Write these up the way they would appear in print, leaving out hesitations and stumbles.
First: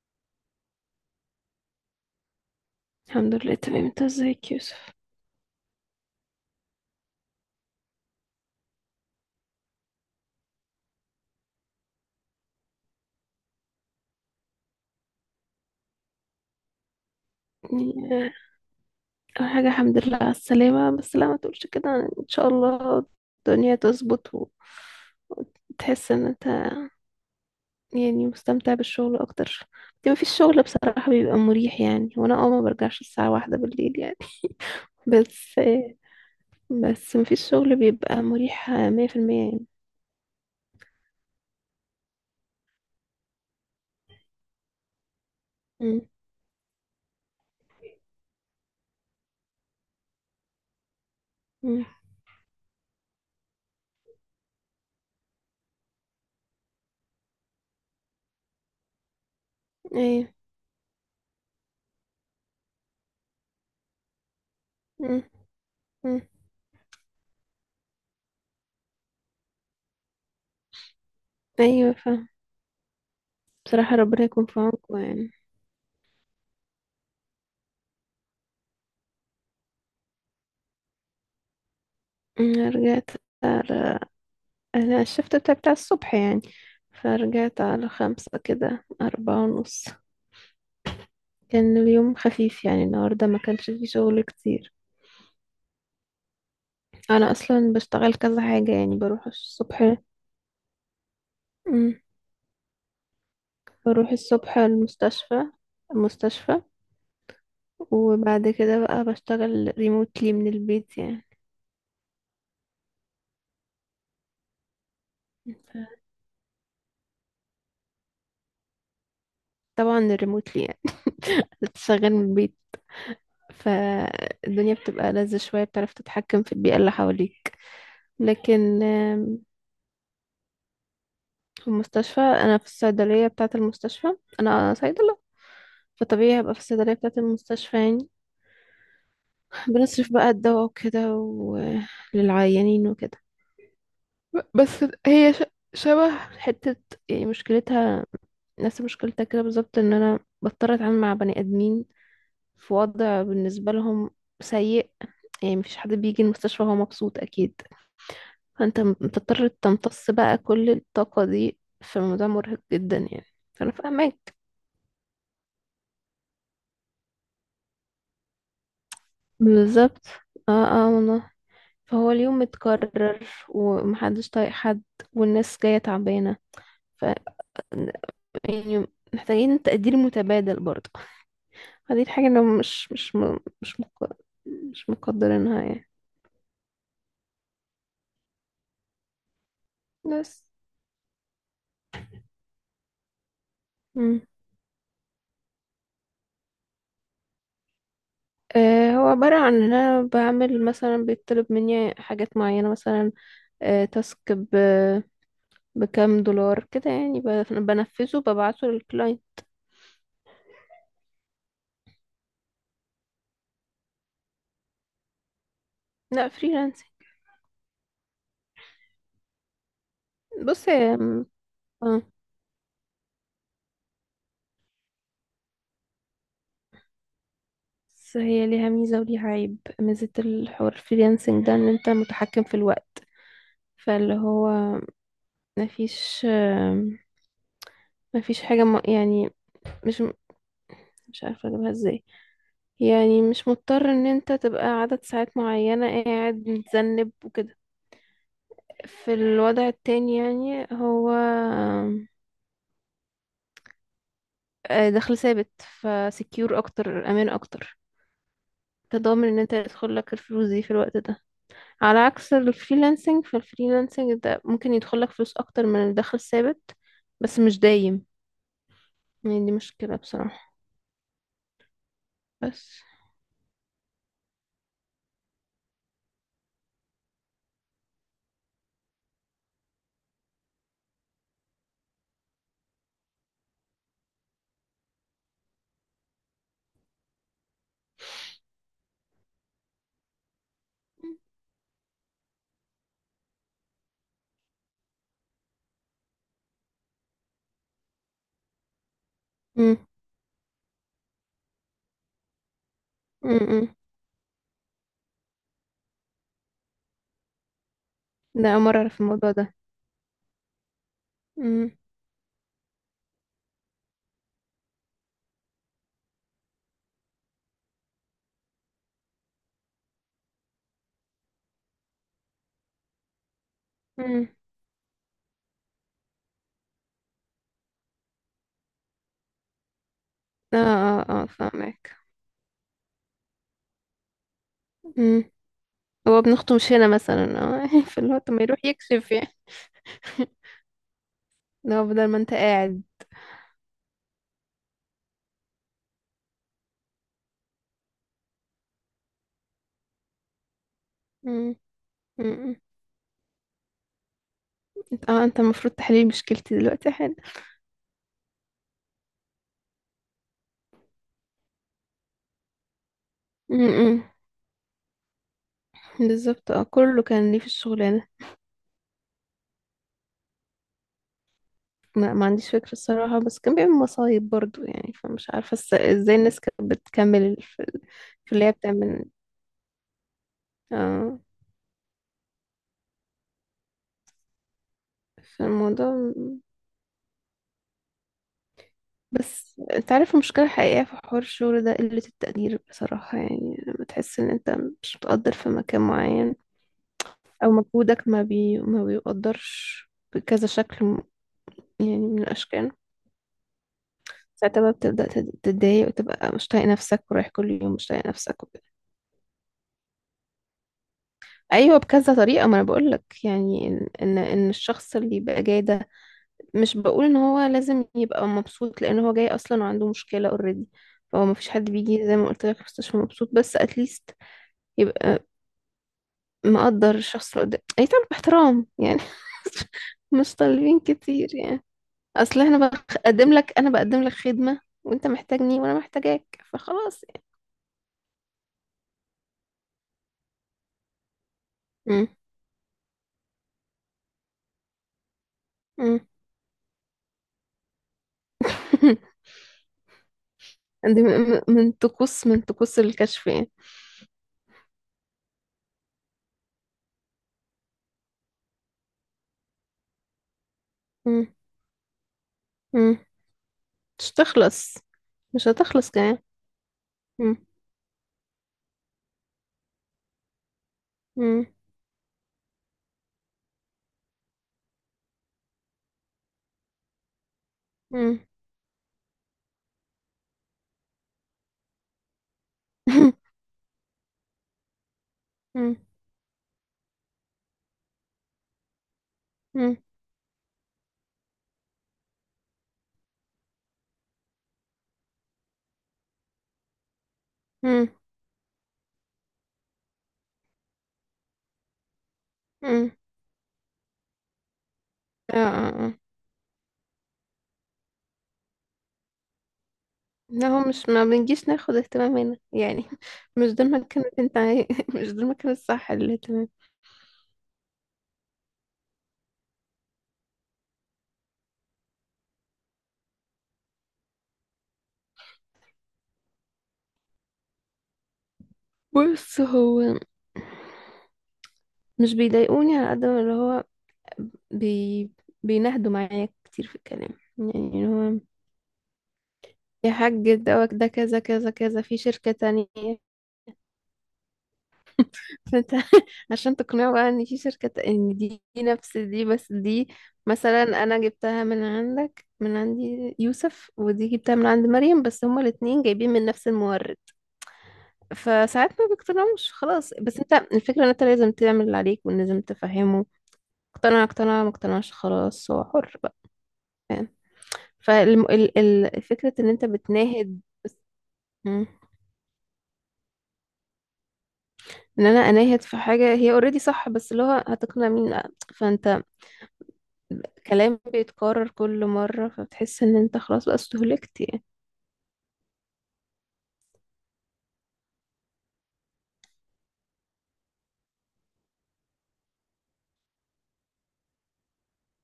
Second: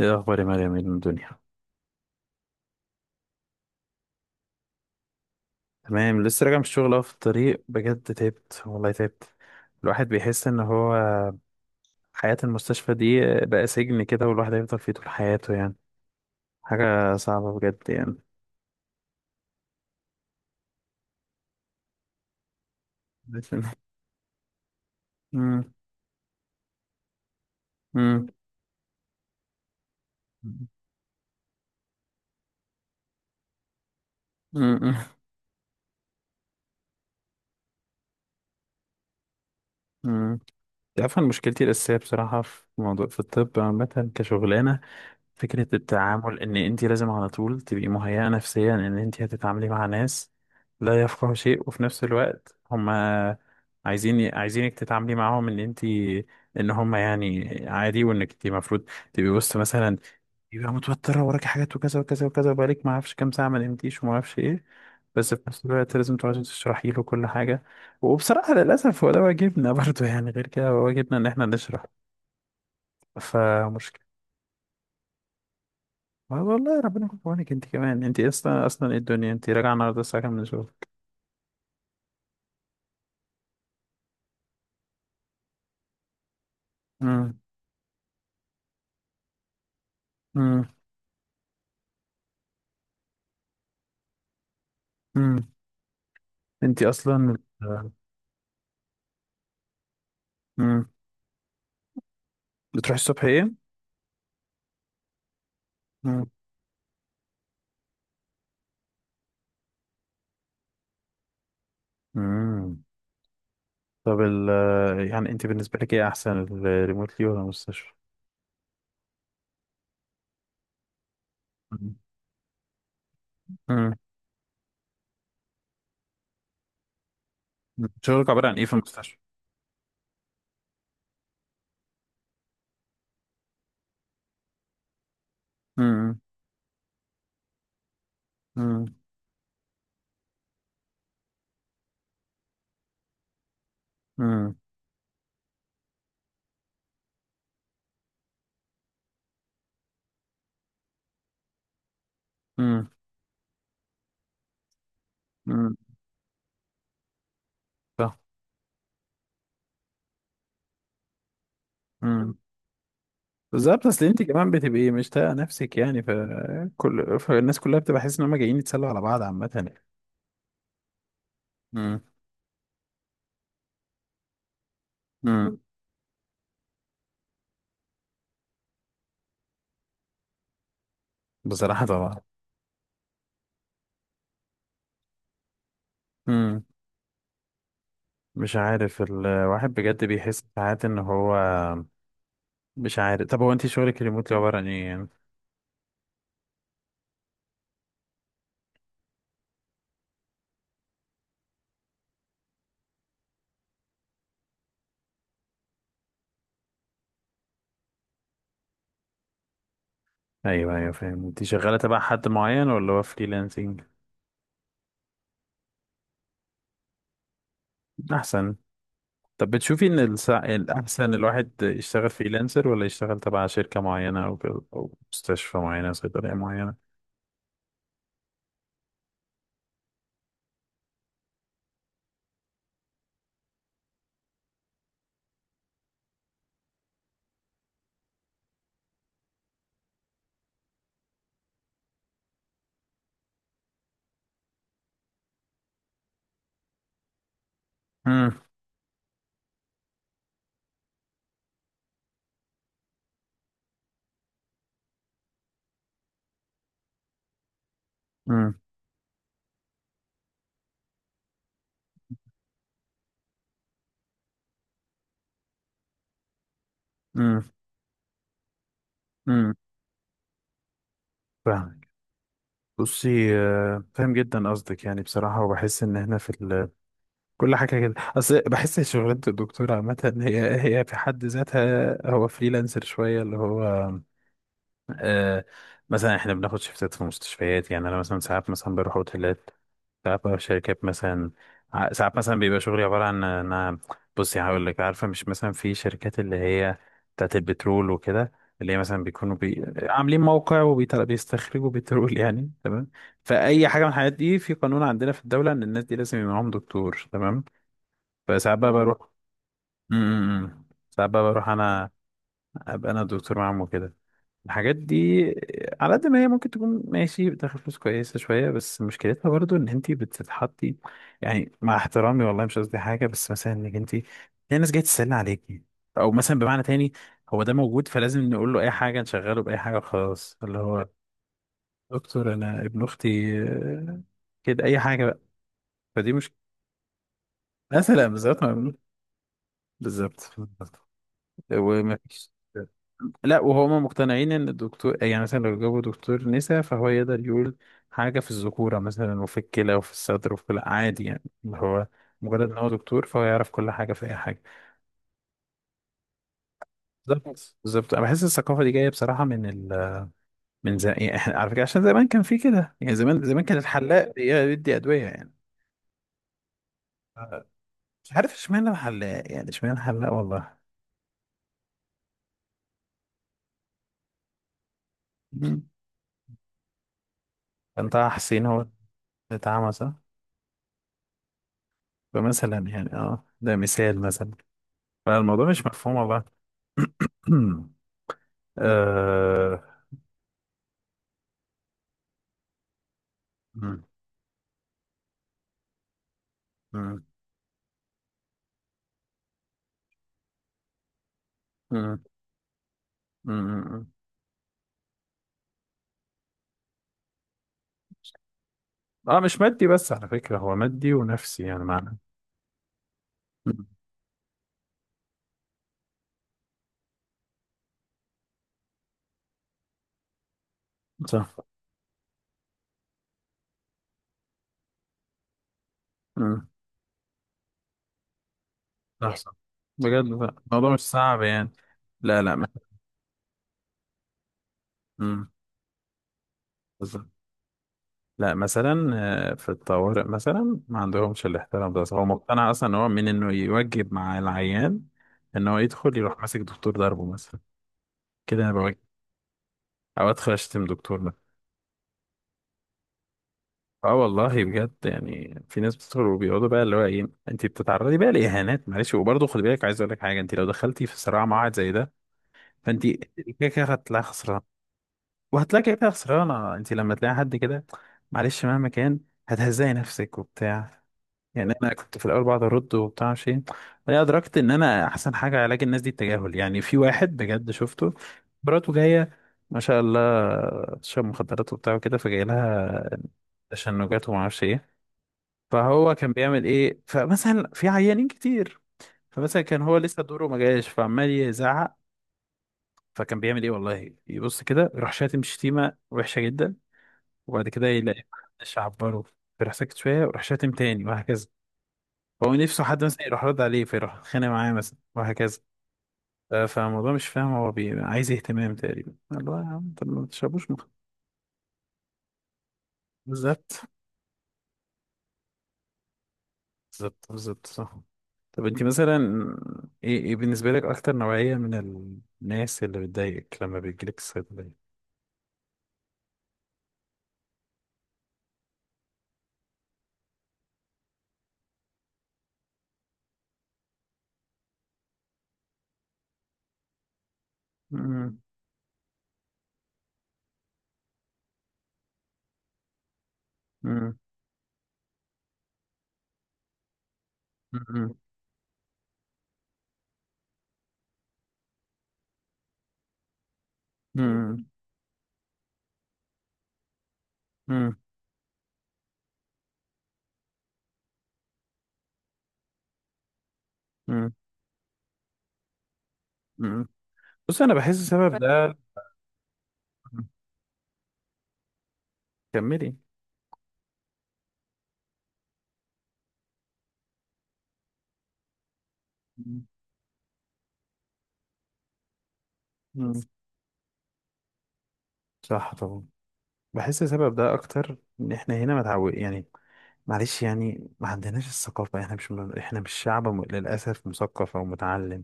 ايه الاخبار يا مريم من الدنيا؟ الحمد لله، تمام. انت ازيك يا يوسف؟ تمام، لسه راجع من الشغل اهو في الطريق، بجد تعبت والله تعبت. الواحد بيحس ان هو حياة المستشفى دي بقى سجن كده، والواحد هيفضل فيه طول حياته يعني. حاجة صعبة بجد يعني، يعني. آه، اول حاجه الحمد لله على السلامه. بس لا ما تقولش كده، يعني ان شاء الله الدنيا تظبط امم. وتحس ان انت امم. يعني مستمتع بالشغل اكتر. دي ما فيش شغل بصراحه بيبقى مريح، يعني وانا ما برجعش الساعه 1 بالليل يعني. امم. بس بس ما فيش شغل بيبقى مريح 100% يعني. امم. تعرف، أنا مشكلتي الأساسية بصراحة في موضوع في الطب عامة كشغلانة فكرة مم. التعامل إن أنت لازم على طول تبقي مهيئة نفسيا إن أنت هتتعاملي مع ناس لا يفقهوا شيء، وفي مم. نفس الوقت هما عايزينك تتعاملي معاهم إن أنت إن هما يعني عادي، وإنك أنت المفروض تبقي وسط مثلا، ايوه. يبقى متوترة وراكي حاجات وكذا وكذا وكذا، وبقالك ما أعرفش كام ساعة ما نمتيش وما أعرفش إيه، مم. بس في نفس الوقت لازم مم. تقعدي تشرحي له كل حاجة. وبصراحة للأسف هو ده واجبنا برضه، يعني غير كده هو واجبنا إن إحنا نشرح. ايوه، فاهم. بصراحه فمشكلة. ربنا يكون في عونكم يعني. ما والله ربنا يكون في عونك انت كمان، انت اصلا اصلا ايه الدنيا، انت راجعه النهارده الساعه كام من الشغل؟ مم. رجعت، أنا الشفت بتاعي بتاع الصبح يعني، امم. فرجعت على 5 كده، 4:30. امم. كان اليوم خفيف يعني، النهاردة ما كانش فيه شغل كتير. امم. انت أنا اصلا. أصلا بشتغل كذا حاجة، يعني بروح الصبح. امم. مم. بتروحي الصبح ايه؟ بروح الصبح المستشفى امم. المستشفى وبعد كده بقى بشتغل ريموتلي من البيت يعني. امم. طب يعني انت ف- بالنسبه لك ايه احسن، الريموتلي ولا المستشفى؟ طبعا الريموتلي، يعني مم. بتشتغل من البيت، مم. فالدنيا بتبقى لذة شوية، بتعرف تتحكم في البيئة اللي حواليك. شغلك عباره عن ايه في لكن المستشفى؟ في المستشفى انا في الصيدليه بتاعه المستشفى، انا صيدله. امم. فطبيعي هبقى في الصيدليه بتاعه المستشفى يعني. امم. بنصرف بقى الدواء وكده، وللعيانين وكده. ب- امم. بس هي ش- شبه حته، يعني مشكلتها نفس مشكلتها كده بالظبط، ان انا بضطر اتعامل مع بني ادمين في امم. وضع بالنسبه لهم سيء. يعني امم. مفيش حد بيجي المستشفى وهو مبسوط اكيد. صح. فانت بتضطر تمتص بقى كل الطاقه دي، فالموضوع امم. مرهق جدا يعني. فانا بالظبط، اصل انت فاهمك، كمان بتبقي مش طايقه نفسك يعني، فكل فالناس كلها بتبقى حاسس ان هم جايين يتسلوا على بعض عامه يعني. بالظبط. اه اه، والله. فهو اليوم متكرر ومحدش طايق حد، والناس امم. جاية تعبانة. ف يعني محتاجين تقدير متبادل برضه. بصراحة فدي طبعا. الحاجة اللي مش مش م- مش مق... مش مقدرينها يعني. امم. مش عارف، الواحد بجد بس. بيحس ساعات ان هو مش عارف. طب هو انت شغلك مم. ريموتلي عبارة عن ايه يعني؟ آه، هو عبارة عن ان انا بعمل مثلا، بيطلب مني حاجات معينة مثلا، تاسك بكام دولار كده يعني، بنفذه ببعته للكلاينت. ايوه ايوه فاهم. انت شغالة تبع حد معين ولا هو فريلانسنج؟ لا، فريلانسنج. احسن. طب بتشوفي ان بص الاحسن الواحد اه يشتغل فريلانسر ولا يشتغل تبع شركة معينة او كده، او مستشفى معينة، صيدلية معينة؟ بس هي ليها ميزة وليها عيب. ميزة الحوار الفريلانسنج ده ان انت متحكم في الوقت. فاللي هو مفيش آم، مفيش حاجة يعني، مش مش عارفة اجيبها ازاي. يعني مش مضطر ان انت تبقى عدد ساعات معينة قاعد متذنب وكده. امم. في الوضع التاني يعني هو آم، آه، دخل ثابت، فسكيور اكتر، امان اكتر، امم. تضامن ان انت يدخل لك الفلوس دي في الوقت ده، على عكس الفريلانسنج. فالفريلانسنج ده ممكن يدخلك فلوس اكتر من الدخل الثابت، بس امم. مش دايم. يعني دي امم. مشكلة بصراحة. فاهمك. بس. بصي فاهم جدا قصدك يعني بصراحة، وبحس ان احنا في كل حاجة كده، أصل بحس شغلانة الدكتور عامة هي هي في حد ذاتها هو فريلانسر شوية، اللي هو آه، مثلا احنا بناخد شيفتات في مستشفيات يعني. أنا مثلا ساعات مثلا بروح أوتيلات، ساعات بروح شركات مثلا، ساعات مثلا بيبقى شغلي عبارة عن إن أنا بصي هقول لك، عارفة مش مثلا في شركات اللي هي بتاعت البترول وكده، اللي هي مثلا بيكونوا امم. عاملين موقع وبيستخرجوا بترول يعني تمام. فأي امم. حاجة من الحاجات دي في قانون عندنا في الدولة إن الناس دي لازم يبقى معاهم دكتور تمام. ده فساعات أول بقى مرة أعرف بروح. الموضوع ده. امم. ساعات بقى بروح امم. انا، ابقى انا الدكتور معاهم وكده. الحاجات دي على قد ما هي ممكن تكون ماشي بتاخد فلوس كويسة شوية، بس مشكلتها برضو ان انت بتتحطي يعني، مع احترامي والله مش قصدي حاجة، بس مثلا انك انت في امم. ناس جاية تسألني عليكي، او مثلا بمعنى تاني، هو ده موجود فلازم نقول له اي حاجة نشغله بأي حاجة خلاص، اللي اه هو اه اه، فاهمك. دكتور انا ابن اختي، كده اي حاجة بقى. امم. فدي هو مش ابن أخته مش هنا مثلا. اه مثلا فاللي هو طب ما بالظبط يروح يكشف يعني. بالظبط بالظبط. لو بدل ما ومفيش. انت قاعد. لا وهما مقتنعين ان الدكتور يعني مثلا لو جابوا دكتور نساء فهو يقدر يقول حاجة في الذكورة مثلا وفي الكلى وفي الصدر وفي كل عادي يعني، اللي امم. هو مجرد امم. ان هو دكتور فهو يعرف كل حاجة في اي حاجة. انت المفروض تحليل مشكلتي دلوقتي حالا. بالظبط بالظبط. انا بحس الثقافة دي جاية بصراحة من من زمان يعني، احنا على فكرة عشان زمان كان في كده يعني، زمان زمان كان امم. الحلاق بيدي أدوية يعني. بالظبط، اه، كله كان ليه في الشغلانة. مش عارف اشمعنى الحلاق يعني، اشمعنى الحلاق والله. ما عنديش فكرة الصراحة، بس كان بيعمل مصايب برضو يعني. فمش عارفة مم. ازاي الناس كانت بتكمل كان طه في اللي حسين هي هو اللي بتعمل. اتعمى، صح. آه. فمثلا يعني اه ده مثال مثلا، في فالموضوع مش مفهوم الموضوع. والله. بس آه. انت عارف المشكلة الحقيقية في حوار الشغل ده قلة التقدير بصراحة. يعني مم. لما تحس ان انت مش متقدر في مكان معين، مم. او مجهودك ما بيقدرش بكذا شكل مم. يعني من الاشكال، مم. مم. ساعتها بقى بتبدأ تتضايق وتبقى مش طايق نفسك ورايح كل يوم مش طايق نفسك. آه، مش مادي بس على فكرة، هو مادي ونفسي يعني ايوه، معنى. بكذا طريقه، ما انا بقول لك مم. يعني ان ان إن الشخص اللي يبقى جاي ده مش بقول ان هو لازم يبقى مبسوط، لان هو جاي اصلا وعنده مشكله اوريدي. فهو صح. ما فيش حد بيجي زي ما قلت لك مستشفى مبسوط، بس اتليست يبقى مم. مقدر الشخص اللي قدام، يتعامل باحترام يعني. صح صح بجد، لا مش الموضوع مش طالبين صعب كتير يعني. يعني. لا لا اصل احنا بقدم لك انا بقدم لك خدمه، وانت مم. محتاجني وانا محتاجاك، فخلاص بالظبط. يعني. لا مثلا آه، في الطوارئ مثلا ما عندهمش الاحترام ده، هو مقتنع اصلا ان هو من انه يوجب مع العيان، ان هو يدخل امم. يروح ماسك دكتور ضربه مثلا، كده انا بوجب، او ادخل اشتم دي دكتور. من طقوس الكشف يعني. اه والله بجد يعني، في ناس بتدخل وبيقعدوا بقى اللي هو ايه، انت بتتعرضي بقى لاهانات، معلش، وبرضه خدي بالك، عايز اقول لك حاجه، انت لو دخلتي في صراع مم. مع واحد زي ده فانت مم. كده كده هتلاقي مش خسران. هتخلص. مش وهتلاقي كده كده هتخلص كمان. خسرانه انت لما تلاقي حد مم. كده، معلش مهما كان هتهزقي نفسك وبتاع مم. يعني. انا كنت في الاول بقعد ارد وبتاع شيء، بعدين ادركت ان انا احسن حاجه علاج الناس دي التجاهل. يعني في واحد بجد شفته، مم. مراته جايه، ما شاء الله، شرب مخدرات وبتاع وكده، فجاي لها تشنجات وما اعرفش ايه. مم. فهو كان بيعمل ايه؟ فمثلا في عيانين كتير، فمثلا كان مم. هو لسه دوره ما جاش فعمال يزعق. فكان بيعمل ايه والله؟ يبص كده يروح شاتم شتيمه وحشه جدا، وبعد كده مم. يلاقي محدش عبره، فيروح ساكت شويه ويروح شاتم تاني، وهكذا. فهو نفسه حد مم. مثلا يروح رد عليه فيروح اتخانق معاه مثلا، اه وهكذا. اه اه. ف- فالموضوع مش فاهم، هو عايز اهتمام تقريبا، الله يا عم طب ما لا، تشربوش مخ. هو مش ما بنجيش ناخد اهتمام هنا يعني. مش بالظبط. ده المكان اللي انت مش ده المكان الصح للاهتمام. بالظبط بالظبط صح. طب انت مثلا ايه ايه بالنسبة لك اكتر نوعية من الناس اللي بتضايقك لما بيجيلك الصيدلية؟ بص، هو مش بيضايقوني على قد ما اللي هو بي... بينهدوا معايا كتير في الكلام. يعني اللي مم. هو يا حاج دوت ده كذا كذا كذا في شركة تانية، مم. فانت عشان تقنعه بقى ان في شركة، مم. ان دي نفس دي بس دي، مثلا انا جبتها من عندك، من عندي يوسف، ودي جبتها مم. من عند مريم، بس هما الاتنين جايبين من نفس المورد. مم. فساعات ما بيقتنعوش خلاص. بس انت الفكرة ان انت لازم تعمل اللي عليك ولازم تفهمه. اقتنع مم. اقتنع، ما اقتنعش خلاص، هو حر بقى. مم. فاهم. بص انا بحس السبب ده. فالفكرة ان انت بتناهد. مم. كملي. ان انا اناهد في حاجة هي اوريدي صح، بس اللي هو هتقنع مين. فانت مم. كلام بيتكرر كل مرة، فبتحس ان مم. انت خلاص بقى استهلكت يعني. صح طبعا. بحس السبب ده اكتر، ان احنا هنا متعود يعني، معلش يعني ما عندناش الثقافة، احنا مش احنا مش شعب للأسف مثقف او متعلم،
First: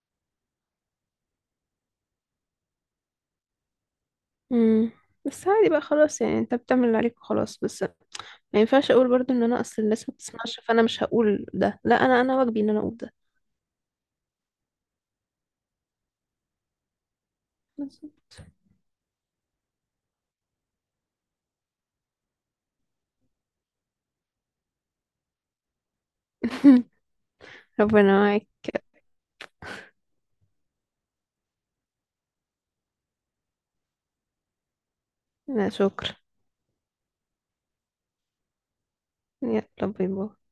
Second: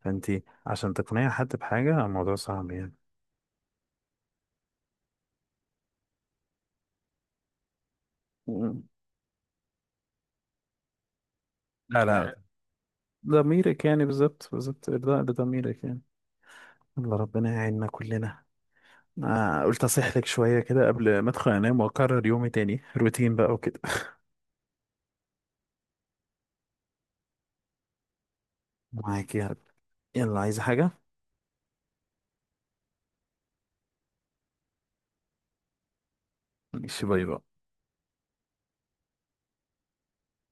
فانت عشان تقنعي حد بحاجة الموضوع صعب يعني. امم. بس عادي بقى خلاص، يعني انت بتعمل اللي عليك وخلاص. بس ما مم. ينفعش اقول برضو ان انا اصل الناس ما بتسمعش، فانا مش هقول ده. لا، لا انا لا واجبي ان انا اقول ده. ضميرك يعني، بالظبط بالظبط، إرضاء لضميرك يعني. الله ربنا يعيننا بس. كلنا. أنا قلت أصيح لك شوية كده قبل ما أدخل أنام، وأكرر يومي تاني روتين بقى وكده. ربنا معاك. معاك يا رب. يلا عايزة حاجة؟ لا شكرا. ماشي، باي باي. يلا باي باي.